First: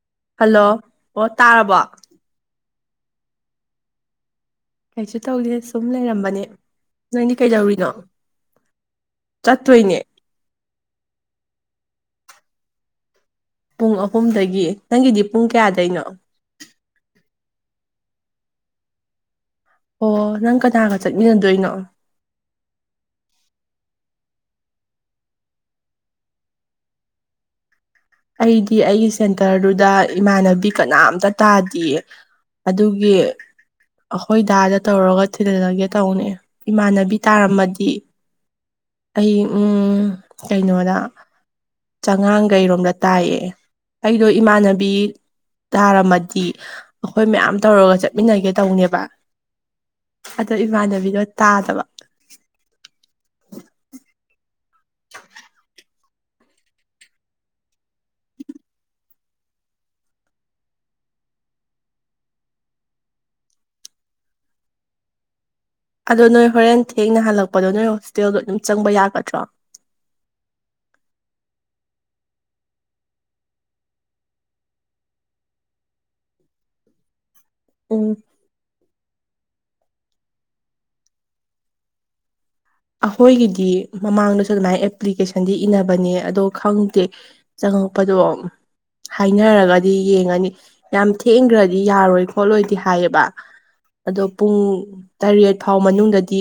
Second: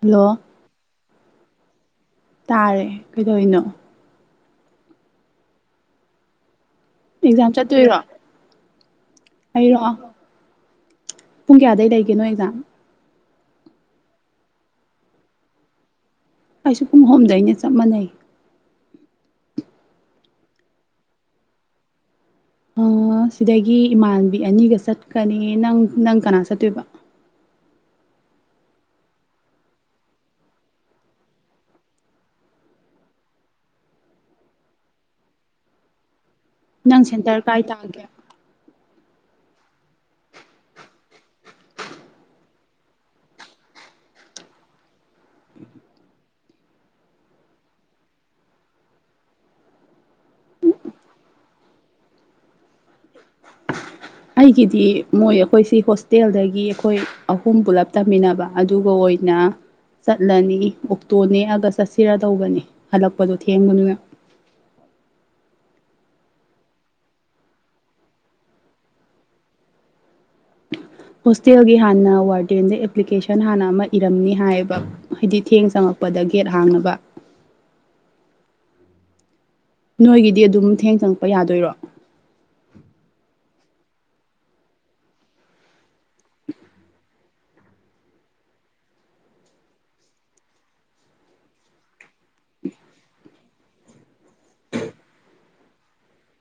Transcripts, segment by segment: hello hello ꯑꯣ ꯇꯥꯔꯕꯣ ꯇꯥꯔꯦ ꯀꯩꯗꯧꯅꯣ ꯀꯩꯁꯨ ꯇꯧꯗꯦ ꯁꯨꯝ ꯂꯩꯔꯝꯕꯅꯦ ꯅꯣꯏꯅꯤ ꯑꯦꯛꯖꯥꯝ ꯀꯩꯗꯧꯔꯤꯅꯣ ꯆꯠꯇꯣꯏꯔꯣ ꯑꯩꯔꯣ ꯆꯠꯇꯣꯏꯅꯦ ꯄꯨꯡ ꯀꯌꯥꯗꯩ ꯂꯩꯒꯦꯅꯣ ꯑꯦꯛꯖꯥꯝ ꯄꯨꯡ ꯑꯍꯨꯝꯗꯒꯤ ꯅꯪꯒꯤꯗꯤ ꯄꯨꯡ ꯀꯌꯥꯗꯩꯅꯣ ꯑꯩꯁꯨ ꯄꯨꯡ ꯑꯍꯨꯝꯗꯩꯅꯦ ꯆꯞ ꯃꯥꯟꯅꯩ ꯑꯣ ꯅꯪ ꯀꯅꯥꯒ ꯆꯠꯃꯤꯟꯅꯗꯣꯏꯅꯣ ꯑꯥ ꯁꯤꯗꯒꯤ ꯏꯃꯥꯟꯕꯤ ꯑꯅꯤꯒ ꯆꯠꯀꯅꯤ ꯅꯪ ꯅꯪ ꯀꯅꯥ ꯆꯠꯇꯣꯏꯕ ꯑꯩꯗꯤ ꯑꯩꯒꯤ ꯁꯦꯟꯇꯔꯗꯨꯗ ꯏꯃꯥꯟꯅꯕꯤ ꯀꯅꯥꯝꯇ ꯇꯥꯗꯌꯦ ꯑꯗꯨꯒꯤ ꯑꯩꯈꯣꯏ ꯗꯥꯗ ꯇꯧꯔꯒ ꯊꯤꯜꯍꯜꯂꯒꯦ ꯇꯧꯅꯦ ꯅꯪ ꯏꯃꯥꯟꯅꯕꯤ ꯁꯦꯟꯇꯔ ꯀꯥꯏ ꯇꯥꯔꯝꯃꯗꯤ ꯇꯥꯒꯦ ꯑꯩ ꯎꯝ ꯀꯩꯅꯣꯗ ꯆꯉꯥꯡꯒꯩꯔꯣꯝꯗ ꯇꯥꯏꯌꯦ ꯑꯩꯗꯣ ꯏꯃꯥꯟꯅꯕꯤ ꯇꯥꯔꯝꯃꯗꯤ ꯑꯩꯈꯣꯏ ꯃꯌꯥꯝ ꯇꯧꯔꯒ ꯆꯠꯃꯤꯟꯅꯒꯦ ꯇꯧꯅꯦꯕ ꯑꯗꯣ ꯏꯃꯥꯟꯅꯕꯤꯗꯣ ꯇꯥꯗꯕ ꯑꯩꯒꯤꯗꯤ ꯃꯣꯏ ꯑꯩꯈꯣꯏꯁꯤ ꯍꯣꯁꯇꯦꯜꯗꯒꯤ ꯑꯩꯈꯣꯏ ꯑꯍꯨꯝ ꯄꯨꯂꯞ ꯇꯝꯃꯤꯟꯅꯕ ꯑꯗꯨꯒ ꯑꯣꯏꯅ ꯆꯠꯂꯅꯤ ꯑꯣꯛꯇꯣ ꯅꯦꯛꯑꯒ ꯆꯠꯁꯤꯔ ꯇꯧꯕꯅꯤ ꯍꯜꯂꯛꯄꯗꯣ ꯊꯦꯡꯕꯅꯤꯅ ꯑꯗꯣ ꯅꯣꯏ ꯍꯣꯔꯦꯟ ꯊꯦꯡꯅ ꯍꯜꯂꯛꯄꯗꯣ ꯅꯣꯏ ꯍꯣꯁꯇꯦꯜꯗꯣ ꯑꯗꯨꯝ ꯆꯪꯕ ꯌꯥꯒꯗ꯭ꯔꯣ ꯍꯣꯁꯇꯦꯜꯒꯤ ꯍꯥꯟꯅ ꯋꯥꯔꯗꯦꯟꯗ ꯑꯦꯄ꯭ꯂꯤꯀꯦꯁꯟ ꯍꯥꯟꯅ ꯑꯃ ꯏꯔꯝꯅꯤ ꯍꯥꯏꯌꯦꯕ ꯍꯥꯏꯗꯤ ꯊꯦꯡ ꯆꯪꯉꯛꯄꯗ ꯒꯦꯠ ꯍꯥꯡꯅꯕ ꯑꯣ ꯅꯣꯏꯒꯤꯗꯤ ꯑꯗꯨꯝ ꯊꯦꯡ ꯆꯪꯉꯛꯄ ꯌꯥꯗꯣꯏꯔꯣ ꯑꯩꯈꯣꯏꯒꯤꯗꯤ ꯃꯃꯥꯡꯗꯁꯨ ꯑꯗꯨꯃꯥꯏꯅ ꯑꯦꯄ꯭ꯂꯤꯀꯦꯁꯟꯗꯤ ꯏꯟꯅꯅꯕꯅꯦ ꯑꯗꯣ ꯈꯪꯗꯦ ꯆꯪꯉꯛꯄꯗꯣ ꯍꯥꯏꯅꯔꯒꯗꯤ ꯌꯦꯡꯉꯅꯤ ꯌꯥꯝ ꯊꯦꯡꯈ꯭ꯔꯗꯤ ꯌꯥꯔꯣꯏ ꯈꯣꯠꯂꯣꯏꯗꯤ ꯍꯥꯏꯌꯦꯕ ꯑꯗꯣ ꯄꯨꯡ ꯇꯔꯦꯠ ꯐꯥꯎ ꯃꯅꯨꯡꯗꯗꯤ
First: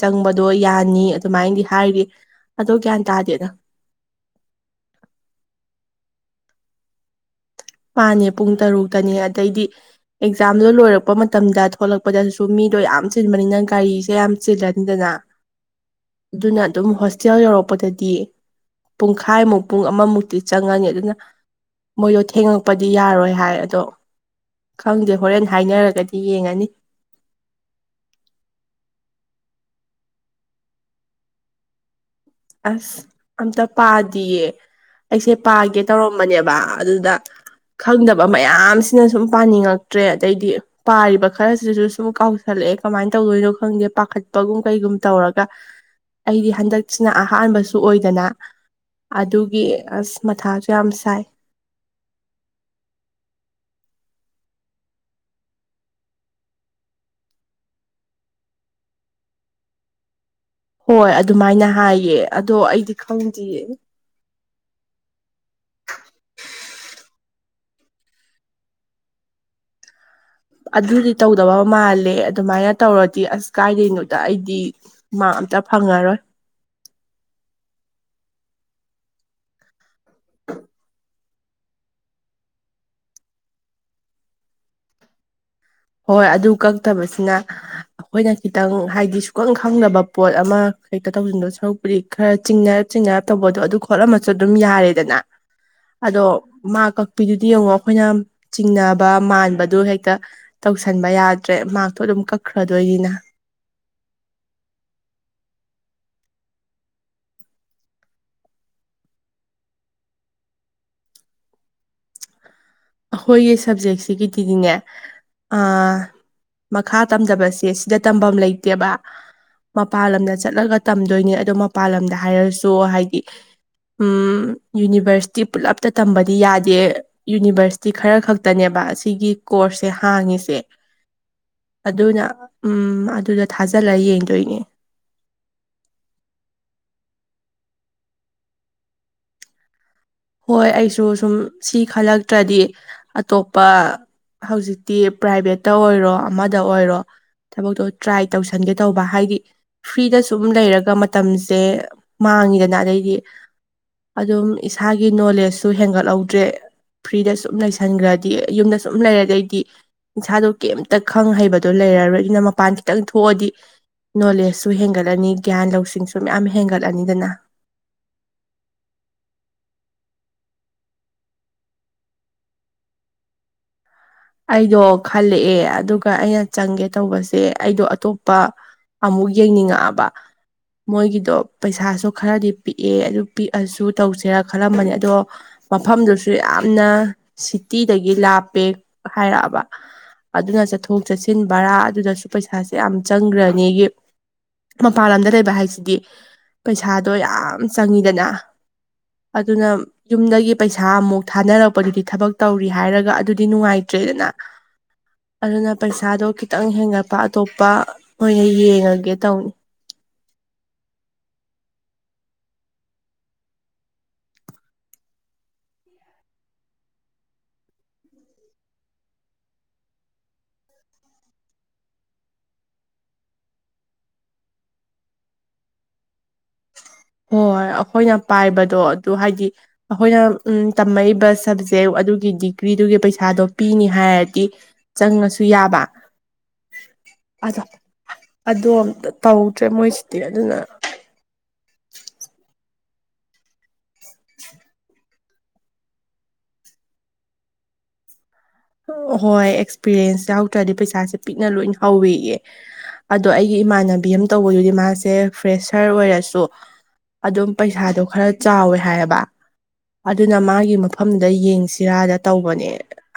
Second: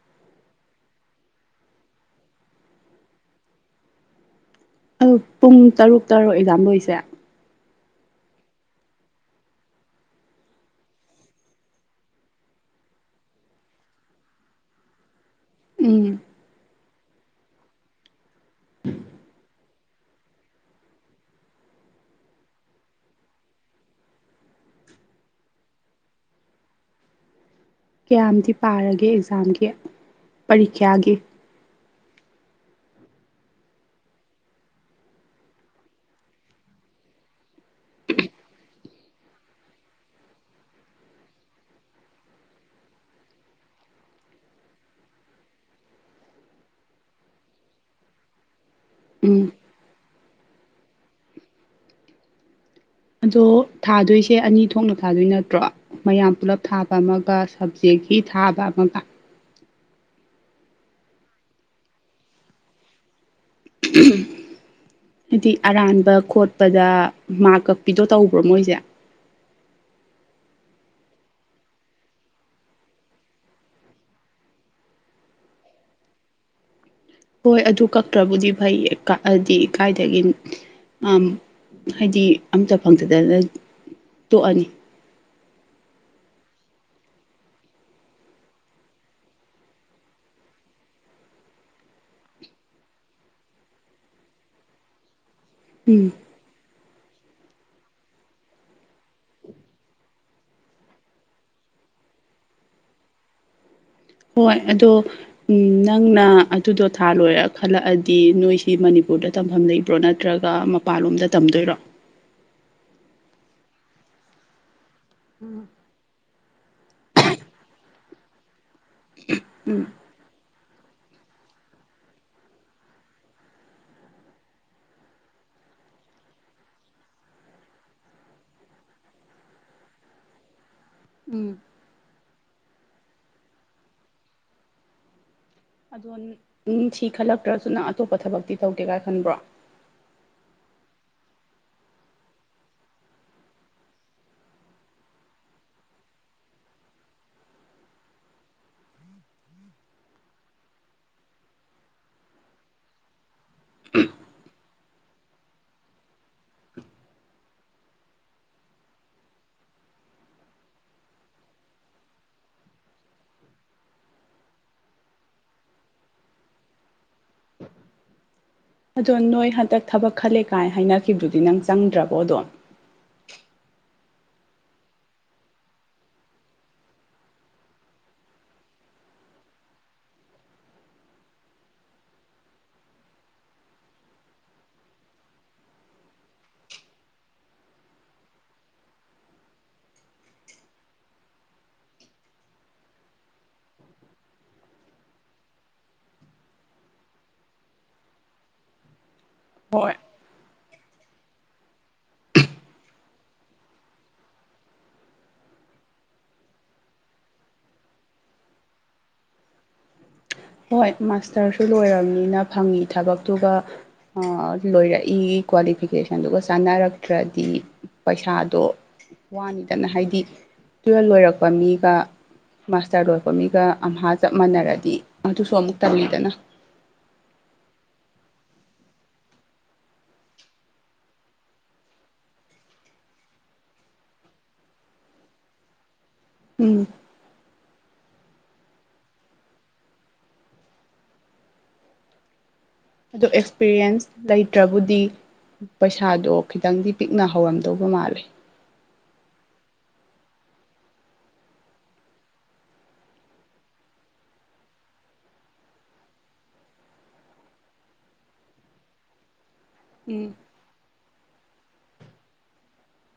ꯆꯪꯕꯗꯣ ꯑꯩ ꯌꯥꯅꯤ ꯑꯗꯨꯃꯥꯏꯅꯗꯤ ꯍꯥꯏꯔꯤ ꯑꯗꯣ ꯒ꯭ꯌꯥꯟ ꯇꯥꯗꯦꯅ ꯑ ꯄꯨꯡ ꯇꯔꯨꯛ ꯇꯔꯣ ꯑꯦꯛꯖꯥꯝ ꯂꯣꯏꯁꯦ ꯃꯥꯅꯦ ꯄꯨꯡ ꯇꯔꯨꯛꯇꯅꯦ ꯑꯗꯩꯗꯤ ꯑꯦꯛꯖꯥꯝꯗꯣ ꯂꯣꯏꯔꯛꯄ ꯃꯇꯝꯗ ꯊꯣꯛꯂꯛꯄꯗꯁꯨ ꯃꯤꯗꯣ ꯌꯥꯝ ꯆꯤꯟꯕꯅꯤꯅ ꯒꯥꯔꯤꯁꯦ ꯌꯥꯝ ꯆꯤꯜꯂꯅꯤꯗꯅ ꯎꯝ ꯑꯗꯨꯅ ꯑꯗꯨꯝ ꯍꯣꯁꯇꯦꯜ ꯌꯧꯔꯛꯄꯗꯗꯤ ꯄꯨꯡꯈꯥꯏꯃꯨꯛ ꯄꯨꯡ ꯑꯃꯃꯨꯛꯇꯤ ꯆꯪꯉꯅꯤ ꯑꯗꯨꯅ ꯃꯣꯗꯣ ꯊꯦꯡꯉꯛ ꯄꯗꯤ ꯌꯥꯔꯣꯏ ꯍꯥꯏ ꯑꯗꯣ ꯈꯪꯗꯦ ꯍꯣꯔꯦꯟ ꯍꯥꯏꯅꯔꯒꯗꯤ ꯌꯦꯡꯉꯅꯤ ꯀꯌꯥꯝꯗꯤ ꯄꯥꯔꯒꯦ ꯑꯦꯛꯖꯥꯝꯒꯤ ꯄꯔꯤꯈ꯭ꯌꯥꯒꯤ ꯑꯁ ꯑꯝꯇ ꯄꯥꯗꯤꯌꯦ ꯑꯩꯁꯦ ꯄꯥꯒꯦ ꯇꯧꯔꯝꯕꯅꯦꯕ ꯑꯗꯨꯗ ꯈꯪꯗꯕ ꯃꯌꯥꯝꯁꯤꯅ ꯁꯨꯝ ꯄꯥꯅꯤꯡꯉꯛꯇ꯭ꯔꯦ ꯑꯗꯩꯗꯤ ꯄꯥꯔꯤꯕ ꯈꯔꯁꯤꯁꯨ ꯁꯨꯝ ꯀꯥꯎꯁꯜꯂꯛꯑꯦ ꯀꯃꯥꯏꯟ ꯇꯧꯗꯣꯏꯅꯣ ꯈꯪꯗꯦ ꯄꯥꯈꯠꯄꯒꯨꯝ ꯀꯩꯒꯨꯝ ꯇꯧꯔꯒ ꯑꯩꯗꯤ ꯍꯟꯗꯛ ꯁꯤꯅ ꯑꯍꯥꯟꯕꯁꯨ ꯑꯣꯏꯗꯅ ꯎꯝ ꯑꯗꯨꯒꯤ ꯑꯁ ꯃꯊꯥꯖꯨ ꯌꯥꯝ ꯁꯥꯏ ꯑꯗꯣ ꯊꯥꯗꯣꯏꯁꯦ ꯑꯅꯤ ꯊꯣꯛꯅ ꯊꯥꯗꯣꯏ ꯅꯠꯇ꯭ꯔꯣ ꯃꯌꯥꯝ ꯄꯨꯂꯞ ꯊꯥꯕ ꯑꯃꯒ ꯁꯕꯖꯦꯛꯀꯤ ꯊꯥꯕ ꯑꯃꯒ ꯍꯣꯏ ꯑꯗꯨꯃꯥꯏꯅ ꯍꯥꯏꯌꯦ ꯑꯗꯣ ꯑꯩꯗꯤ ꯈꯪꯗꯤ [unintelligible] ꯑꯗꯨꯗꯤ ꯑꯔꯥꯟꯕ ꯈꯣꯠꯄꯗ ꯃꯥꯛ ꯀꯛꯄꯤꯗꯣ ꯇꯧꯕ꯭ꯔꯣ ꯃꯣꯏꯖꯦ ꯑꯗꯨꯗꯤ ꯇꯧꯗꯕ ꯃꯥꯜꯂꯦ ꯑꯗꯨꯃꯥꯏꯅ ꯇꯧꯔꯗꯤ ꯑꯁ ꯀꯥꯏꯗꯩꯅꯣꯗ ꯑꯩꯗꯤ ꯃꯥꯛ ꯑꯝꯇ ꯐꯪꯉꯔꯣꯏ ꯍꯣꯏ ꯑꯗꯨ ꯀꯛꯇ꯭ꯔꯕꯨꯗꯤ ꯐꯩꯌꯦ ꯀꯛꯑꯗꯤ ꯀꯥꯏꯗꯒꯤ ꯑꯥꯝ ꯍꯥꯏꯗꯤ ꯑꯝꯇ ꯐꯪꯗꯗꯅ ꯇꯣꯛꯑꯅꯤ ꯍꯣꯏ ꯑꯗꯨ ꯀꯛꯇꯕꯁꯤꯅ ꯑꯈꯣꯏꯅ ꯈꯤꯇꯪ ꯍꯥꯏꯗꯤ ꯁꯨꯈꯪ ꯈꯪꯗꯕ ꯄꯣꯠ ꯑꯃ ꯍꯦꯛꯇ ꯇꯧꯁꯤꯟꯗꯧ ꯁꯔꯨꯛ ꯄꯨꯗꯤ ꯈꯔ ꯆꯤꯡꯅꯔꯞ ꯆꯤꯡꯅꯔꯞ ꯇꯧꯕꯗꯣ ꯑꯗꯨ ꯈꯣꯠꯂꯝꯃꯁꯨ ꯑꯗꯨꯝ ꯌꯥꯔꯦꯗꯅ ꯎꯝ ꯑꯗꯣ ꯃꯥꯛ ꯀꯛꯄꯤꯗꯨꯗꯤ ꯌꯦꯡꯉꯣ ꯑꯩꯈꯣꯏꯅ ꯆꯤꯡꯅꯕ ꯃꯥꯟꯕꯗꯨ ꯍꯦꯛꯇ ꯇꯧꯁꯟꯕ ꯌꯥꯗ꯭ꯔꯦ ꯃꯥꯔꯛꯇꯣ ꯑꯗꯨꯝ ꯀꯛꯈ꯭ꯔꯗꯣꯏꯅꯤꯅ ꯍꯣꯏ ꯑꯗꯣ ꯎꯝ ꯅꯪꯅ ꯑꯗꯨꯗꯣ ꯊꯥ ꯂꯣꯏꯔ ꯈꯜꯂꯛꯑꯗꯤ ꯅꯣꯏꯁꯤ ꯃꯅꯤꯄꯨꯔꯗ ꯇꯝꯐꯝ ꯂꯩꯕ꯭ꯔꯣ ꯅꯠꯇ꯭ꯔꯒ ꯃꯄꯥꯟꯂꯣꯝꯗ ꯇꯝꯗꯣꯏꯔꯣ ꯑꯈꯣꯏꯒꯤ ꯁꯕꯖꯦꯛꯁꯤꯒꯤꯗꯤꯗꯤꯅꯦ ꯑꯥ ꯃꯈꯥ ꯇꯝꯗꯕꯁꯦ ꯁꯤꯗ ꯇꯝꯐꯝ ꯂꯩꯇꯦꯕ ꯎꯝ ꯃꯄꯜ ꯂꯝꯗ ꯆꯠꯂꯒ ꯇꯝꯗꯣꯏꯅꯦ ꯑꯗꯣ ꯃꯄꯥꯟ ꯂꯝꯗ ꯍꯥꯏꯔꯁꯨ ꯍꯥꯏꯗꯤ ꯎꯝ ꯌꯨꯅꯤꯚꯔꯁꯤꯇꯤ ꯄꯨꯜꯂꯞꯇ ꯇꯝꯕꯗꯤ ꯌꯥꯗꯦ ꯌꯨꯅꯤꯚꯔꯁ ꯁꯤ ꯈꯔ ꯈꯛꯇꯅꯦꯕ ꯑꯁꯤꯒꯤ ꯀꯣꯔꯁꯁꯦ ꯍꯥꯡꯉꯤꯁꯦ ꯎꯝ ꯑꯗꯨꯅ ꯎꯝ ꯑꯗꯨꯗ ꯊꯥꯖꯜꯂ ꯌꯦꯡꯗꯣꯏꯅꯦ ꯑꯗꯣ ꯅꯪ ꯁꯤ ꯈꯜꯂꯛꯇ꯭ꯔꯁꯨ ꯅꯪ ꯑꯇꯣꯞꯄ ꯊꯕꯛꯇꯤ ꯇꯧꯒꯦ ꯀꯥꯏ ꯈꯟꯕ꯭ꯔꯣ ꯍꯣꯏ ꯑꯩꯁꯨ ꯁꯨꯝ ꯁꯤ ꯈꯜꯂꯛꯇ꯭ꯔꯗꯤ ꯑꯇꯣꯞꯄ ꯍꯧꯖꯤꯛꯇꯤ ꯄ꯭ꯔꯥꯏꯚꯦꯠꯇ ꯑꯣꯏꯔꯣ ꯑꯃꯗ ꯑꯣꯏꯔꯣ ꯊꯕꯛꯇꯣ ꯇ꯭ꯔꯥꯏ ꯇꯧꯁꯟꯒꯦ ꯇꯧꯕ ꯍꯥꯏꯗꯤ ꯐ꯭ꯔꯤꯗ ꯁꯨꯝ ꯂꯩꯔꯒ ꯃꯇꯝꯖꯦ ꯃꯥꯡꯉꯤꯗꯅ ꯑꯗꯩꯗꯤ ꯑꯗꯨꯝ ꯏꯁꯥꯒꯤ ꯅꯣꯂꯦꯖꯁꯨ ꯍꯦꯟꯒꯠꯍꯧꯗ꯭ꯔꯦ ꯐ꯭ꯔꯤꯗ ꯁꯨꯝ ꯂꯩꯁꯟꯒ꯭ꯔꯗꯤ ꯌꯨꯝꯗ ꯁꯨꯝ ꯂꯩꯔꯗꯤ ꯑꯩꯗꯤ ꯏꯁꯥꯗꯣ ꯀꯩꯝꯇ ꯈꯪ ꯍꯩꯕꯗꯣ ꯂꯩꯔꯔꯣꯏ ꯑꯗꯨꯅ ꯃꯄꯥꯟ ꯈꯤꯇꯪ ꯊꯣꯛꯑꯗꯤ ꯅꯣꯂꯦꯖꯁꯨ ꯍꯦꯟꯒꯠꯂꯅꯤ ꯒ꯭ꯌꯥꯟ ꯂꯧꯁꯤꯡꯁꯨ ꯃꯌꯥꯝ ꯍꯦꯟꯒꯠꯂꯅꯤꯗꯅ ꯑꯗꯣ ꯅꯣꯏ ꯍꯟꯇꯛ ꯊꯕꯛ ꯈꯜꯂꯦ ꯀꯥꯏ ꯍꯥꯏꯅꯈꯤꯕꯗꯨꯗꯤ ꯅꯪ ꯆꯪꯗ꯭ꯔꯕꯣ ꯑꯗꯣ ꯑꯩꯗꯣ ꯈꯜꯂꯛꯑꯦ ꯑꯗꯨꯒ ꯑꯩꯅ ꯆꯪꯒꯦ ꯇꯧꯕꯁꯦ ꯑꯩꯗꯣ ꯑꯇꯣꯞꯄ ꯑꯃꯨꯛ ꯌꯦꯡꯅꯤꯡꯉꯛꯑꯕ ꯃꯣꯏꯒꯤꯗꯣ ꯄꯩꯁꯥꯁꯨ ꯈꯔꯗꯤ ꯄꯤꯛꯑꯦ ꯑꯗꯨ ꯄꯤꯛꯑꯁꯨ ꯇꯧꯁꯦꯔꯥ ꯈꯜꯂꯝꯕꯅꯤ ꯑꯗꯣ ꯃꯐꯝꯗꯨꯁꯨ ꯌꯥꯝꯅ ꯁꯤꯇꯤꯗꯒꯤ ꯂꯥꯞꯄꯦ ꯍꯥꯏꯔꯛꯑꯕ ꯑꯗꯨꯅ ꯆꯠꯊꯣꯛ ꯆꯠꯁꯤꯟ ꯕꯔꯥ ꯑꯗꯨꯗꯁꯨ ꯄꯩꯁꯥꯁꯦ ꯌꯥꯝ ꯆꯪꯒ꯭ꯔꯅꯤꯒꯤ ꯃꯄꯥꯟ ꯂꯝꯗ ꯂꯩꯕ ꯍꯥꯏꯁꯤꯗꯤ ꯄꯩꯁꯥꯗꯣ ꯌꯥꯝ ꯆꯪꯉꯤꯗꯅ ꯑꯗꯨꯅ ꯍꯣꯏ ꯌꯨꯝꯗꯒꯤ ꯄꯩꯁꯥ ꯑꯃꯨꯛ ꯊꯥꯅꯔꯛꯄꯗꯨꯗꯤ ꯊꯕꯛ ꯇꯧꯔꯤ ꯍꯥꯏꯔꯒ ꯑꯗꯨꯗꯤ ꯅꯨꯡꯉꯥꯏ ꯆꯦ ꯖꯤꯅꯥ ꯑꯗꯨꯅ ꯄꯩꯁꯥꯗꯣ ꯈꯤꯇꯪ ꯍꯦꯟꯒꯠꯄ ꯑꯇꯣꯞꯄ ꯑꯣꯏꯅ ꯌꯦꯡꯉꯒꯦ ꯇꯧꯅꯤ ꯍꯣꯏ ꯃꯥꯁꯇ꯭ꯔꯁꯨ ꯂꯣꯏꯔꯕꯅꯤꯅ ꯐꯪꯉꯤ ꯊꯕꯛꯇꯨꯒ ꯑ ꯂꯣꯏꯔꯛꯏ ꯀ꯭ꯋꯥꯂꯤꯐꯤꯀꯦꯁꯟꯗꯨꯒ ꯆꯥꯟꯅꯔꯛꯇ꯭ꯔꯗꯤ ꯄꯩꯁꯥꯗꯣ ꯋꯥꯅꯤꯗꯅ ꯍꯥꯏꯗꯤ ꯇꯨꯋꯦꯜꯕ ꯂꯣꯏꯔꯛꯄ ꯃꯤꯒ ꯃꯥꯁꯇꯔ ꯂꯣꯏꯄ ꯃꯤꯒ ꯑꯝꯍꯥ ꯆꯞ ꯃꯥꯟꯅꯔꯗꯤ ꯑꯗꯨꯁꯨ ꯑꯃꯨꯛ ꯇꯪꯅꯤꯗꯅ ꯍꯣꯏ ꯑꯈꯣꯏꯅ ꯄꯥꯏꯕꯗꯣ ꯑꯗꯨ ꯍꯥꯏꯗꯤ ꯑꯈꯣꯏꯅ ꯎꯝ ꯇꯝꯃꯛꯏꯕ ꯁꯕꯖꯦꯛ ꯑꯗꯨꯒꯤ ꯗꯤꯒ꯭ꯔꯤꯗꯨꯒꯤ ꯄꯩꯁꯥꯗꯣ ꯄꯤꯅꯤ ꯍꯥꯏꯔꯗꯤ ꯆꯪꯉꯁꯨ ꯌꯥꯕ ꯎꯝ ꯑꯗꯣ ꯑꯗꯣ ꯑꯝꯇ ꯇꯧꯗ꯭ꯔꯦ ꯃꯣꯏꯁꯤꯗꯤ ꯑꯗꯨꯅ ꯇꯨ ꯑꯦꯛꯁꯄꯤꯔꯤꯌꯦꯟꯁ ꯂꯩꯇ꯭ꯔꯕꯨꯗꯤ ꯄꯩꯁꯥꯗꯣ ꯈꯤꯇꯪꯗꯤ ꯄꯤꯛꯅ ꯍꯧꯔꯝꯗꯧꯕ ꯃꯥꯜꯂꯦ ꯍꯣꯏ ꯑꯦꯛꯁꯄꯤꯔꯌꯦꯟꯁ ꯍꯧꯗ꯭ꯔꯗꯤ ꯄꯩꯁꯥꯁꯦ ꯄꯤꯛꯅ ꯂꯣꯏꯅ ꯍꯧꯋꯦꯌꯦ ꯑꯗꯣ ꯑꯩꯒꯤ ꯏꯃꯥꯟꯅꯕꯤ ꯑꯃ ꯇꯧꯕꯗꯨꯗꯤ ꯃꯥꯁꯦ ꯐ꯭ꯔꯦꯁꯔ ꯑꯣꯏꯔꯁꯨ ꯑꯗꯨꯝ ꯄꯩꯁꯥꯗꯣ ꯈꯔ ꯆꯥꯎꯋꯦ ꯍꯥꯏꯌꯦꯕ ꯎꯝ ꯑꯗꯨꯅ ꯃꯥꯒꯤ ꯃꯐꯝꯗ ꯌꯦꯡꯁꯤꯔꯥꯗ ꯇꯧꯕꯅꯦ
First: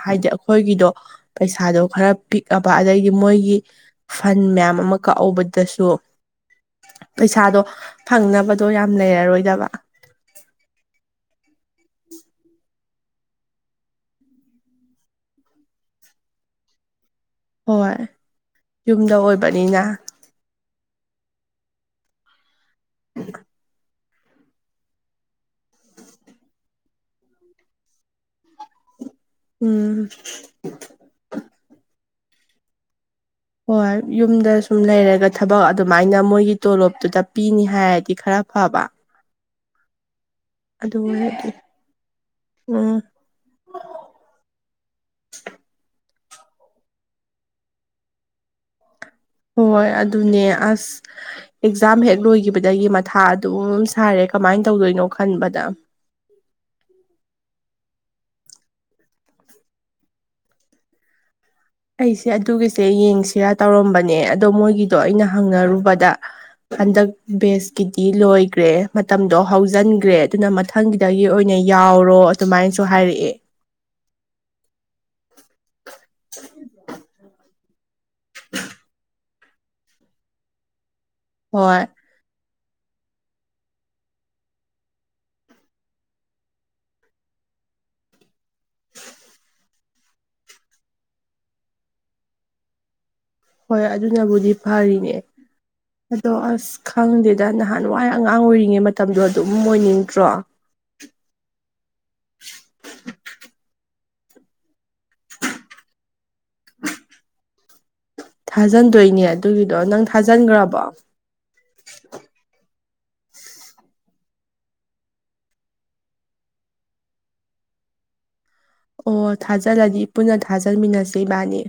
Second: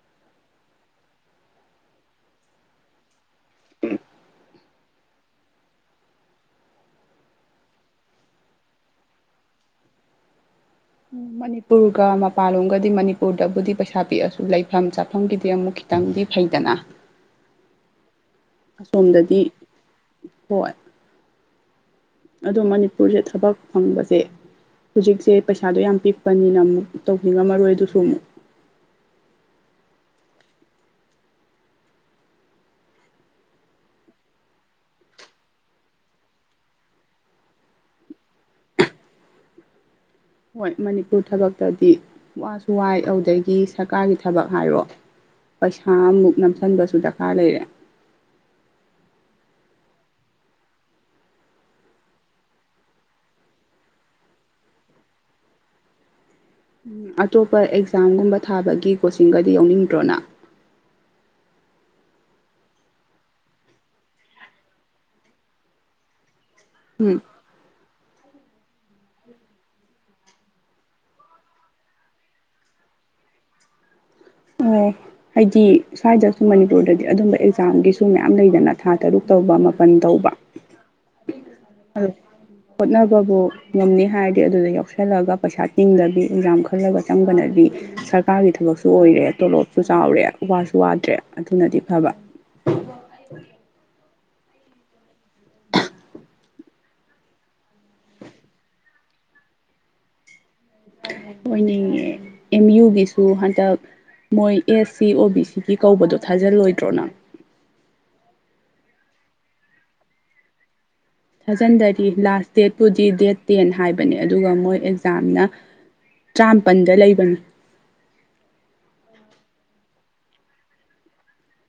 ꯍꯥꯏꯗꯤ ꯈꯣꯏꯒꯤꯗꯣ ꯄꯩꯁꯥꯗꯣ ꯈꯔ ꯄꯤꯛꯑꯕ ꯑꯗꯒꯤ ꯃꯣꯏꯒꯤ ꯐꯟ ꯃꯌꯥꯝ ꯑꯃ ꯀꯛꯍꯧꯕꯗꯁꯨ ꯄꯩꯁꯥꯗꯣ ꯐꯪꯅꯕꯗꯣ ꯌꯥꯝ ꯂꯩꯔꯔꯣꯏꯗꯕ ꯃꯅꯤꯄꯨꯔꯒ ꯃꯄꯥꯟꯂꯣꯝꯒꯗꯤ ꯃꯅꯤꯄꯨꯔꯗꯕꯨꯗꯤ ꯄꯩꯁꯥ ꯄꯤꯛꯑꯁꯨ ꯂꯩꯐꯝ ꯆꯥꯐꯝꯒꯤꯗꯤ ꯑꯃꯨꯛ ꯇꯪꯗꯤ ꯐꯩꯗꯅ ꯍꯣꯏ ꯌꯨꯝꯗ ꯑꯁꯣꯝꯗꯗꯤ ꯑꯣꯏꯕꯅꯤꯅ ꯍꯣꯏ ꯑꯗꯣ ꯃꯅꯤꯄꯨꯔꯖꯦ ꯊꯕꯛ ꯐꯪꯕꯖꯦ ꯍꯧꯖꯤꯛꯁꯦ ꯄꯩꯁꯥꯗꯣ ꯌꯥꯝ ꯄꯤꯛꯄꯅꯤꯅ ꯑꯃꯨꯛ ꯇꯧꯅꯤꯡꯉꯝꯃꯔꯣꯏ ꯑꯗꯨꯁꯨ ꯑꯃꯨꯛ ꯎꯝ ꯍꯣꯏ ꯌꯨꯝꯗ ꯁꯨꯝ ꯂꯩꯔꯒ ꯊꯕꯛ ꯑꯗꯨꯃꯥꯏꯅ ꯃꯣꯏꯒꯤ ꯇꯣꯂꯣꯞꯇꯨꯇ ꯄꯤꯅꯤ ꯍꯥꯏꯔꯗꯤ ꯈꯔ ꯐꯕ ꯍꯣꯏ ꯑꯗꯨ ꯃꯅꯤꯄꯨꯔ ꯑꯣꯏꯔꯗꯤ ꯊꯕꯛꯇꯗꯤ ꯋꯥꯁꯨ ꯎꯝ ꯋꯥꯏ ꯑꯧꯗꯨꯗꯩꯒꯤ ꯁꯔꯀꯥꯔꯒꯤ ꯊꯕꯛ ꯍꯥꯏꯔꯣ ꯄꯩꯁꯥꯃꯨꯛ ꯅꯝꯁꯤꯟꯕꯁꯨ ꯗꯔꯀꯥꯔ ꯂꯩꯔꯦ ꯍꯣꯏ ꯑꯗꯨꯅꯦ ꯑꯁ ꯑꯦꯛꯖꯥꯝ ꯍꯦꯛ ꯂꯣꯏꯈꯤꯕꯗꯒꯤ ꯃꯊꯥ ꯑꯗꯨꯝ ꯁꯥꯔꯦ ꯀꯃꯥꯏꯅ ꯇꯧꯗꯣꯏꯅꯣ ꯈꯟꯕꯗ ꯑꯇꯣꯞꯄ ꯑꯦꯛꯖꯥꯝꯒꯨꯝꯕ ꯊꯥꯕꯒꯤ ꯀꯣꯆꯤꯡꯒꯗꯤ ꯌꯥꯎꯅꯤꯡꯗ꯭ꯔꯣ ꯅꯪ ꯑꯩꯁꯦ ꯑꯗꯨꯒꯤꯁꯦ ꯌꯦꯡꯁꯤꯔꯥ ꯇꯧꯔꯝꯕꯅꯦ ꯑꯗꯣ ꯃꯣꯏꯒꯤꯗꯣ ꯑꯩꯅ ꯍꯪꯅꯔꯨꯕꯗ ꯍꯟꯗꯛ ꯎꯝ ꯞꯦꯁ ꯀꯤꯗꯤ ꯂꯣꯏꯒ꯭ꯔꯦ ꯃꯇꯝꯗꯣ ꯍꯧꯖꯤꯟꯒ꯭ꯔꯦ ꯑꯗꯨꯅ ꯃꯊꯪꯒꯤꯗꯒꯤ ꯑꯣꯏꯅ ꯌꯥꯎꯔꯣ ꯑꯗꯨꯃꯥꯏꯅꯁꯨ ꯍꯥꯏꯔꯛꯑꯦ ꯑꯣ ꯍꯥꯏꯗꯤ ꯁ꯭ꯋꯥꯏꯗ ꯃꯅꯤꯄꯨꯔꯗꯗꯤ ꯑꯗꯨꯝꯕ ꯑꯦꯛꯖꯥꯝꯒꯤꯁꯨ ꯃꯌꯥꯝ ꯂꯩꯗꯅ ꯊꯥ ꯇꯔꯨꯛ ꯇꯧꯕ ꯃꯥꯄꯟ ꯇꯧꯕ ꯍꯣꯏ [unintelligible] ꯍꯣꯠꯅꯕꯕꯨ ꯉꯝꯅꯤ ꯍꯥꯏꯔꯗꯤ ꯑꯗꯨꯗ ꯌꯥꯎꯁꯜꯂꯒ ꯄꯩꯁꯥ ꯇꯤꯡꯗꯕꯤ ꯑꯦꯛꯖꯥꯝ ꯈꯜꯂꯒ ꯆꯪꯕꯅꯗꯤ ꯁ꯭꯭ꯔꯀꯥꯔꯒꯤ ꯊꯕꯛꯁꯨ ꯑꯣꯏꯔꯦ ꯇꯣꯂꯣꯞꯁꯨ ꯆꯥꯎꯔꯦ ꯋꯥꯁꯨ ꯋꯥꯗ꯭ꯔꯦ ꯑꯗꯨꯅꯗꯤ ꯐꯕ ꯍꯣꯏ ꯑꯗꯨꯅꯕꯨꯗꯤ ꯐꯔꯤꯅꯦ ꯑꯗꯣ ꯑꯁ ꯈꯪꯗꯦꯗ ꯅꯍꯥꯟꯋꯥꯏ ꯑꯉꯥꯡ ꯑꯣꯏꯔꯤꯉꯩ ꯃꯇꯝꯗꯣ ꯑꯗꯨꯝ ꯑꯣꯏꯅꯤꯡꯗ꯭ꯔꯣ ꯑꯣꯏꯅꯤꯡꯉꯦ ꯑꯦꯝ ꯌꯨꯒꯤꯁꯨ ꯍꯟꯗꯛ ꯃꯣꯏ ꯑꯦꯁ ꯁꯤ ꯑꯣ ꯕꯤ ꯁꯤꯒꯤ ꯀꯧꯕꯗꯣ ꯊꯥꯖꯤꯜꯂꯣꯏꯗ꯭ꯔꯣ ꯅꯪ ꯊꯥꯖꯟꯗꯣꯏꯅꯦ ꯑꯗꯨꯒꯤꯗꯣ ꯅꯪ ꯊꯥꯖꯟꯒ꯭ꯔꯥꯕꯣ ꯊꯥꯖꯤꯟꯗꯔꯤ ꯂꯥꯁ ꯗꯦꯠꯄꯨꯗꯤ ꯗꯦꯠ ꯇꯦꯟ ꯍꯥꯏꯕꯅꯦ ꯑꯗꯨꯒ ꯃꯣꯏ ꯑꯦꯛꯖꯥꯝꯅ ꯇꯔꯥꯃꯥꯄꯟꯗ ꯂꯩꯕꯅꯤ ꯑꯣ ꯊꯥꯖꯜꯂꯗꯤ ꯄꯨꯟꯅ ꯊꯥꯖꯟꯃꯤꯟꯅꯁꯦ ꯏꯕꯥꯅꯤ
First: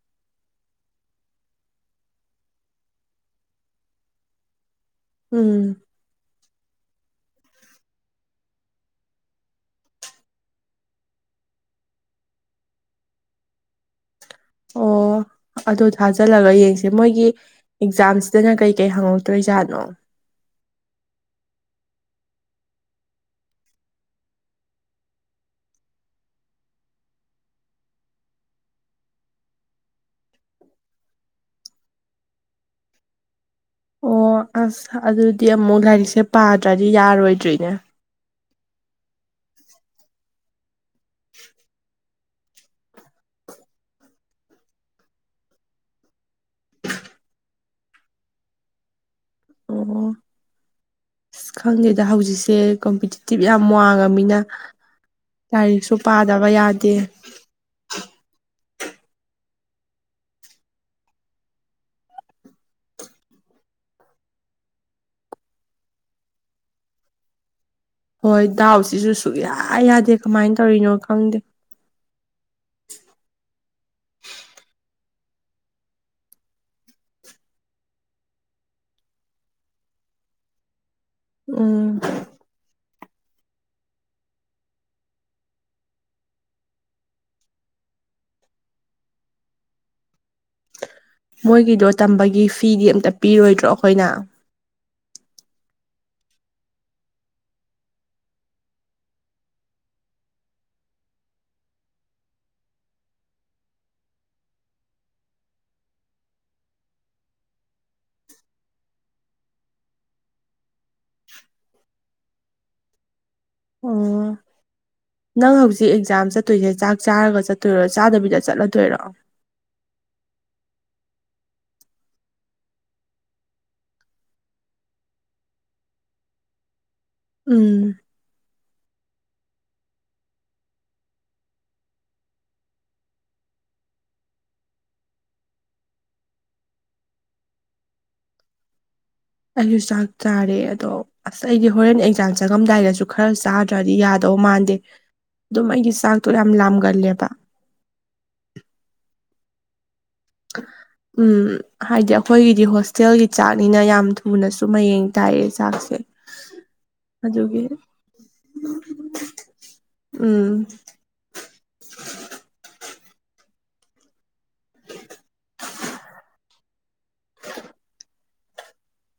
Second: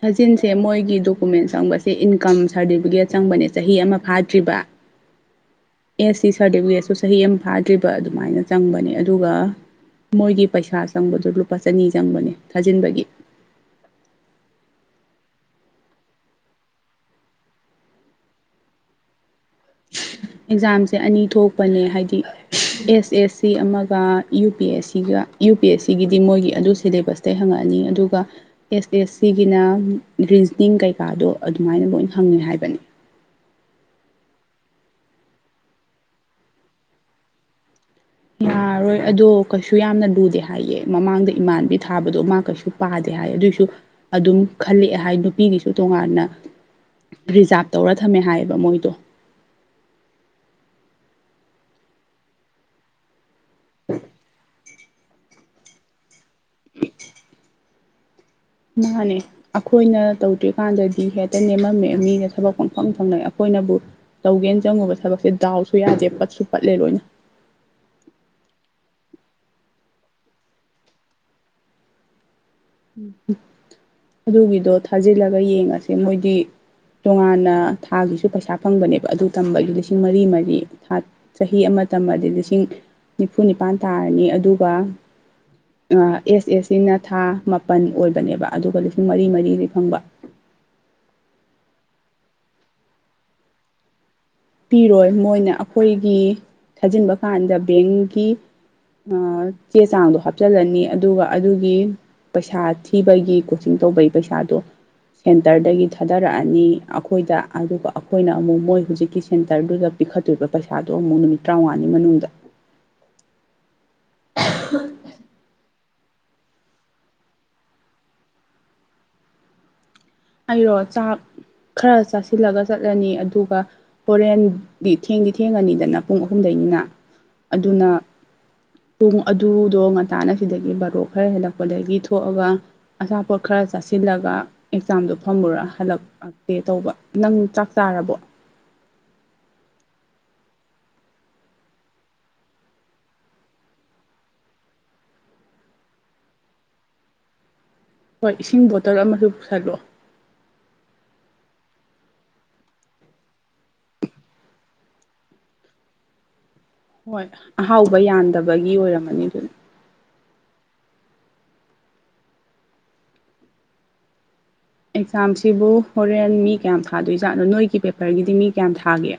ꯊꯛꯖꯤꯟꯁꯦ ꯃꯣꯏꯒꯤ ꯗꯣꯀꯨꯃꯦꯟ ꯆꯪꯕꯁꯦ ꯏꯟꯀꯝ ꯁꯥꯔꯇꯤꯐꯤꯀꯦꯠ ꯆꯪꯕꯅꯦ ꯆꯍꯤ ꯑꯃ ꯐꯥꯗ꯭ꯔꯤꯕ [inaudible] ꯎꯝ ꯑꯦꯁ ꯁꯤ ꯁꯥꯔꯇꯤꯐꯤꯀꯦꯠꯁꯨ ꯆꯍꯤ ꯑꯃ ꯐꯥꯗ꯭ꯔꯤꯕ ꯑꯗꯨꯃꯥꯏꯅ ꯆꯪꯕꯅꯦ ꯑꯗꯨꯒ ꯃꯣꯏꯒꯤ ꯄꯩꯁꯥ ꯆꯪꯕꯗꯣ ꯂꯨꯄꯥ ꯆꯅꯤ ꯆꯪꯕꯅꯦ ꯊꯥꯖꯤꯟꯕꯒꯤ ꯑꯣ ꯑꯗꯨ ꯊꯥꯖꯤꯜꯂꯒ ꯌꯦꯡꯁꯦ ꯃꯣꯏꯒꯤ ꯑꯦꯛꯖꯥꯝꯁꯤꯗꯅ ꯀꯩ ꯀꯩ ꯍꯪꯉꯛꯇꯣꯏ ꯖꯥꯠꯅꯣ ꯑꯦꯛꯖꯥꯝꯁꯦ ꯑꯅꯤ ꯊꯣꯛꯄꯅꯦ ꯍꯥꯏꯗꯤ ꯑꯦꯁ ꯑꯦꯁ ꯁꯤ ꯑꯃꯒ ꯌꯨ ꯄꯤ ꯑꯦꯁ ꯁꯤꯒ ꯌꯨ ꯄꯤ ꯑꯦꯁ ꯁꯤꯒꯤꯗꯤ ꯃꯣꯏꯒꯤ ꯑꯗꯨ ꯁꯤꯂꯦꯕꯁ ꯇꯩ ꯍꯪꯉꯛꯑꯅꯤ ꯑꯗꯨꯒ ꯑꯦꯁ ꯑꯦꯁ ꯁꯤꯒꯤꯅ ꯔꯤꯖꯅꯤꯡ ꯀꯩꯀꯥꯗꯣ ꯑꯗꯨꯃꯥꯏꯅ ꯂꯣꯏꯅ ꯍꯪꯉꯦ ꯍꯥꯏꯕꯅꯤ ꯑꯣ ꯑꯁ ꯑꯗꯨꯗꯤ ꯑꯃꯨꯛ ꯂꯥꯏꯔꯤꯛꯁꯦ ꯄꯥꯗ꯭ꯔꯗꯤ ꯌꯥꯔꯣꯏꯗ꯭ꯔꯤꯅꯦ ꯌꯥꯔꯣꯏ ꯑꯗꯣ ꯀꯩꯁꯨ ꯌꯥꯝꯅ ꯂꯨꯗꯦ ꯍꯥꯏꯌꯦ ꯃꯃꯥꯡꯗ ꯏꯃꯥꯟꯕꯤ ꯊꯥꯕꯗꯣ ꯑ ꯃꯥ ꯀꯩꯁꯨ ꯄꯥꯗꯦ ꯍꯥꯏ ꯑꯗꯨꯑꯣꯏꯁꯨ ꯑꯗꯨꯝ ꯈꯜꯂꯛꯑꯦ ꯍꯥꯏ ꯅꯨꯄꯤꯒꯤꯁꯨ ꯇꯣꯉꯥꯟꯅ ꯔꯤꯖꯥꯕ ꯇꯧꯔ ꯊꯝꯃꯦ ꯍꯥꯏꯌꯦꯕ ꯃꯣꯏꯗꯣ ꯑꯣ [inaudible] ꯑꯁ ꯈꯪꯗꯦꯗ ꯍꯧꯖꯤꯛꯁꯦ ꯀꯝꯄꯤꯇꯤꯇꯤꯚ ꯌꯥꯝ ꯋꯥꯡꯉꯃꯤꯅ ꯂꯥꯏꯔꯤꯛꯁꯨ ꯄꯥꯗꯕ ꯌꯥꯗꯦ ꯃꯥꯟꯅꯦ ꯑꯩꯈꯣꯏꯅ ꯇꯧꯗ꯭ꯔꯤꯀꯥꯟꯗꯗꯤ ꯍꯦꯛꯇ ꯅꯦꯝꯃꯝꯃꯦ ꯃꯤꯅ ꯊꯕꯛ ꯄꯪꯐꯝ ꯐꯪꯅ ꯑꯩꯈꯣꯏꯅꯕꯨ ꯇꯧꯒꯦꯅ ꯆꯪꯉꯨꯕ ꯊꯕꯛꯁꯦ ꯗꯥꯎꯁꯨ ꯌꯥꯗꯦ ꯄꯠꯁꯨ ꯄꯠꯂꯦ ꯂꯣꯏꯅ ꯍꯣꯏ ꯗꯥꯎꯁꯤꯁꯨ ꯁꯨꯛꯌꯥ ꯌꯥꯗꯦ ꯀꯃꯥꯏꯅ ꯇꯧꯔꯤꯅꯣ ꯈꯪꯗꯦ ꯎ ꯑꯗꯨꯒꯤꯗꯣ ꯊꯥꯖꯤꯜꯂꯒ ꯌꯦꯡꯉꯁꯦ ꯃꯣꯏꯗꯤ ꯇꯣꯉꯥꯟꯅ ꯊꯥꯒꯤꯁꯨ ꯄꯩꯁꯥ ꯐꯪꯕꯅꯦꯕ ꯑꯗꯨ ꯇꯝꯕꯒꯤ ꯂꯤꯁꯤꯡ ꯃꯔꯤ ꯃꯔꯤ ꯊꯥ ꯆꯍꯤ ꯑꯃ ꯎꯝ ꯇꯝꯃꯗꯤ ꯂꯤꯁꯤꯡ ꯅꯤꯐꯨ ꯅꯤꯄꯥꯟ ꯇꯥꯔꯅꯤ ꯑꯗꯨꯒ ꯑꯦꯁ ꯑꯦꯁ ꯁꯤꯅ ꯊꯥ ꯃꯥꯄꯟ ꯑꯣꯏꯕꯅꯦꯕ ꯑꯗꯨꯒ ꯂꯤꯁꯤꯡ ꯃꯔꯤ ꯃꯔꯤꯗꯤ ꯐꯪꯕ ꯃꯣꯏꯒꯤꯗꯣ ꯇꯝꯕꯒꯤ ꯐꯤꯗꯤ ꯑꯝꯇ ꯄꯤꯔꯣꯏꯗ꯭ꯔꯣ ꯑꯩꯈꯣꯏꯅ ꯄꯤꯔꯣꯏ ꯃꯣꯏꯅ ꯑꯩꯈꯣꯏꯒꯤ ꯊꯥꯖꯤꯟꯕ ꯀꯥꯟꯗ ꯕꯦꯡꯒꯤ ꯆꯦ ꯆꯥꯡꯗꯣ ꯍꯥꯞꯆꯤꯜꯂꯅꯤ ꯑꯗꯨꯒ ꯑꯗꯨꯒꯤ ꯄꯩꯁꯥ ꯊꯤꯕꯒꯤ ꯀꯣꯆꯤꯡ ꯇꯧꯕꯒꯤ ꯄꯩꯁꯥꯗꯣ ꯁꯦꯟꯇꯔꯗꯒꯤ ꯊꯥꯗꯔꯛꯑꯅꯤ ꯑꯩꯈꯣꯏꯗ ꯑꯗꯨꯒ ꯑꯩꯈꯣꯏꯅ ꯑꯃꯨꯛ ꯃꯣꯏ ꯍꯧꯖꯤꯛꯀꯤ ꯁꯦꯟꯇꯔꯗꯨꯗ ꯄꯤꯈꯠꯇꯣꯏꯕ ꯄꯩꯁꯥꯗꯣ ꯑꯃꯨꯛ ꯅꯨꯃꯤꯠ ꯇꯔꯥꯃꯉꯥꯅꯤ ꯃꯅꯨꯡꯗ ꯑꯣ ꯅꯪ ꯍꯧꯖꯤꯛ ꯁꯤ ꯑꯦꯛꯖꯥꯝ ꯆꯠꯇꯣꯏꯁꯦ ꯆꯥꯛ ꯆꯥꯔꯒ ꯆꯠꯇꯣꯏꯔꯣ ꯆꯥꯗꯕꯤꯗ ꯆꯠꯂꯗꯣꯏꯔꯣ ꯑꯩꯔꯣ ꯆꯥꯛ ꯈꯔ ꯆꯥꯁꯤꯜꯂꯒ ꯆꯠꯂꯅꯤ ꯑꯗꯨꯒ ꯍꯣꯔꯦꯟꯗꯤ ꯊꯦꯡꯗꯤ ꯊꯦꯡꯉꯅꯤꯗꯅ ꯄꯨꯡ ꯑꯍꯨꯝꯗꯩꯅꯤꯅ ꯎꯝ ꯑꯗꯨꯅ ꯄꯨꯡ ꯑꯗꯨꯗꯣ ꯉꯇꯥꯅ ꯁꯤꯗꯒꯤ ꯕꯥꯔꯣꯛ ꯈꯔ ꯍꯦꯜꯂꯛꯄꯗꯒꯤ ꯊꯣꯛꯑꯒ ꯑꯆꯥꯥꯄꯣꯠ ꯈꯔꯥ ꯆꯥꯁꯤꯜꯂꯒꯥ ꯑꯦꯛꯖꯥꯝꯗꯣ ꯐꯝꯃꯨꯔꯥ ꯍꯜꯂꯛꯂꯛꯀ‌ꯦ ꯇꯧꯕ ꯅꯪ ꯆꯥꯛ ꯆꯥꯔꯕꯣ ꯑꯩꯁꯨ ꯆꯥꯛ ꯆꯥꯔꯦ ꯑꯗꯣ ꯑꯁ ꯑꯩꯗꯤ ꯍꯣꯔꯦꯟ ꯑꯦꯛꯖꯥꯝ ꯆꯪꯉꯝꯗꯥꯏꯗꯁꯨ ꯈꯔ ꯆꯥ ꯅꯠꯇ꯭ꯔꯥꯗꯤ ꯌꯥꯗꯧ ꯃꯥꯟꯗꯦ ꯑꯗꯨꯝ ꯑꯩꯗꯤ ꯆꯥꯛꯇꯣ ꯌꯥꯝ ꯂꯥꯝꯒꯜꯂꯦꯕ ꯍꯣꯏ ꯏꯁꯤꯡ ꯕꯣꯇꯜ ꯑꯃꯁꯨ ꯄꯨꯁꯜꯂꫭ ꯎ [unintelligible] ꯎꯝ ꯍꯥꯏꯗꯤ ꯑꯩꯈꯣꯏꯒꯤꯗꯤ ꯍꯣꯁꯇꯦꯜꯒꯤ ꯆꯥꯛꯅꯤꯅ ꯌꯥꯝ ꯊꯨꯅꯁꯨ ꯃꯌꯦꯡ ꯇꯥꯏꯌꯦ ꯆꯥꯛꯁꯦ ꯍꯣꯏ ꯑꯗꯨꯒꯤ ꯑꯍꯥꯎꯕ ꯌꯥꯟꯗꯕꯒꯤ ꯑꯣꯏꯔꯝꯃꯅꯤ ꯑꯗꯨꯗꯤ ꯎꯝ ꯑꯦꯛꯖꯥꯝꯁꯤꯕꯨ ꯍꯣꯔꯦꯟ ꯃꯤ ꯀꯌꯥꯝ ꯊꯥꯗꯣꯏꯖꯥꯠꯅꯣ ꯅꯣꯏꯒꯤ ꯄꯦꯄꯔꯒꯤꯗꯤ ꯃꯤ ꯀꯌꯥꯝ ꯊꯥꯒꯦ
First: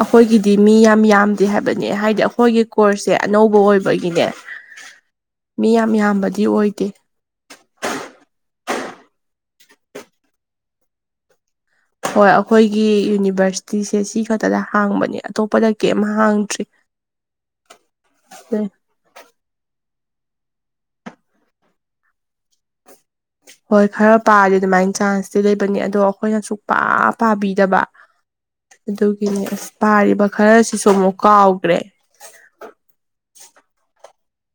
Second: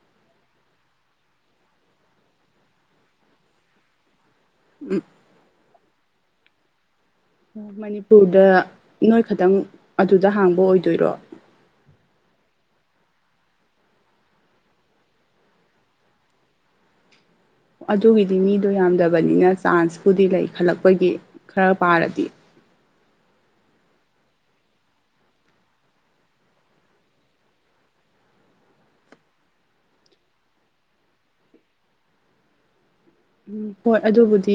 ꯑꯩꯈꯣꯏꯒꯤꯗꯤ ꯃꯤ ꯌꯥꯝ ꯌꯥꯝꯗꯦ ꯍꯥꯏꯕꯅꯦ ꯍꯥꯏꯗꯤ ꯑꯩꯈꯣꯏꯒꯤ ꯀꯣꯔꯁꯁꯦ ꯑꯅꯧꯕ ꯑꯣꯏꯕꯒꯤꯅꯦ ꯎꯝ ꯃꯤ ꯌꯥꯝ ꯌꯥꯝꯕꯗꯤ ꯑꯣꯏꯗꯦ ꯑꯣ ꯃꯅꯤꯄꯨꯔꯗ ꯅꯣꯏ ꯈꯇꯪ ꯑꯗꯨꯗ ꯍꯥꯡꯕ ꯑꯣꯏꯗꯣꯏꯔꯣ ꯍꯣꯏ ꯑꯩꯈꯣꯏꯒꯤ ꯌꯨꯅꯤꯚꯔꯁꯤꯇꯤꯁꯦ ꯁꯤ ꯈꯛꯇꯗ ꯍꯥꯡꯕꯅꯦ ꯑꯇꯣꯞꯄꯗ ꯀꯔꯤꯝ ꯍꯥꯡꯗ꯭ꯔꯤ ꯑꯗꯨꯒꯤꯗꯤ ꯑꯗ ꯃꯤꯗꯣ ꯌꯥꯝꯗꯕꯅꯤꯅ ꯆꯥꯟꯁꯄꯨꯗꯤ ꯂꯩ ꯈꯜꯂꯛꯄꯒꯤ ꯈꯔ ꯄꯥꯔꯗꯤ ꯍꯣꯏ ꯈꯔ ꯄꯥꯔꯗꯤ ꯑꯗꯨꯃꯥꯏꯅ ꯆꯥꯟꯁꯇꯤ ꯂꯩꯕꯅꯤ ꯑꯗꯣ ꯑꯩꯈꯣꯏꯅ ꯁꯨꯛꯄꯥ ꯄꯥꯕꯤꯗꯕ [inaudible] ꯑꯗꯨꯒꯤꯅꯦ ꯑꯁ ꯄꯥꯔꯤꯕ ꯈꯔꯁꯤꯁꯨ ꯑꯃꯨꯛ ꯀꯥꯎꯈ꯭ꯔꯦ ꯎꯝ ꯍꯣꯏ ꯑꯗꯨꯕꯨꯗꯤ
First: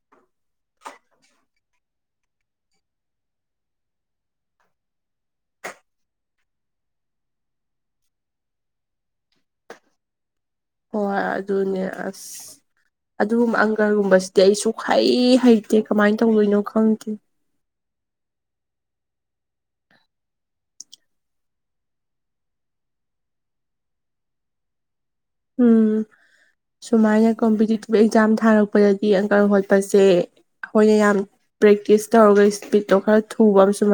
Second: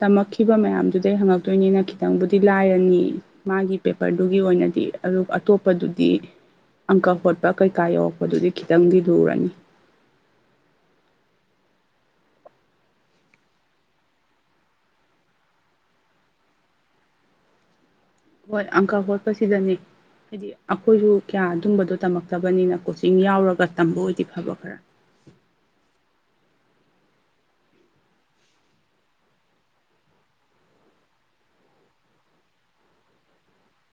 ꯇꯝꯃꯛꯈꯤꯕ ꯃꯌꯥꯝꯗꯨꯗꯩ ꯍꯪꯉꯛꯇꯣꯏꯅꯤꯅ ꯈꯤꯇꯪꯕꯨꯗꯤ ꯂꯥꯏꯔꯅꯤ ꯃꯥꯒꯤ ꯄꯦꯄꯔꯗꯨꯒꯤ ꯑꯣꯏꯅꯗꯤ ꯑꯗꯨ ꯑꯇꯣꯞꯄꯗꯨꯗꯤ ꯑꯪꯀꯥ ꯍꯣꯠꯄ ꯀꯩꯀꯥ ꯌꯧꯔꯛꯄꯗꯨꯗꯤ ꯈꯤꯇꯪꯗꯤ ꯂꯨꯔꯅꯤ ꯍꯣꯏ ꯑꯗꯨꯅꯦ ꯑꯁ ꯑꯗꯨꯒꯨꯝꯕ ꯑꯪꯀꯥꯒꯨꯝꯕꯁꯤꯗꯤ ꯑꯩ ꯁꯨꯡꯍꯩ ꯍꯩꯇꯦ ꯀꯃꯥꯏꯅ ꯇꯧꯗꯣꯏꯅꯣ ꯈꯪꯗꯦ ꯍꯣꯏ ꯑꯪꯀꯥ ꯍꯣꯠꯄꯥ ꯁꯤꯗꯅꯤ ꯍꯥꯏꯗꯤ ꯑꯩꯈꯣꯏꯁꯨ ꯀꯌꯥ ꯑꯗꯨꯝꯕꯗꯣ ꯇꯝꯃꯛꯇꯕꯅꯤꯅ ꯀꯣꯆꯤꯡ ꯌꯥꯎꯔꯒ ꯇꯝꯕ ꯑꯣꯏꯗꯤ ꯐꯕ ꯈꯔꯥ ꯎꯝ ꯁꯨꯃꯥꯏꯅ ꯀꯝꯄꯤꯇꯤꯇꯤꯞ ꯑꯦꯛꯖꯥꯝ ꯊꯥꯔꯛꯄꯗꯗꯤ ꯑꯪꯀꯥ ꯍꯣꯠꯄꯁꯦ ꯑꯩꯈꯣꯏꯅ ꯌꯥꯝ ꯄ꯭ꯔꯦꯛꯇꯤꯁ ꯇꯧꯔꯒ ꯏꯁꯄꯤꯠꯇꯨ ꯈꯔꯥ ꯊꯨꯕ ꯑꯃꯁꯨ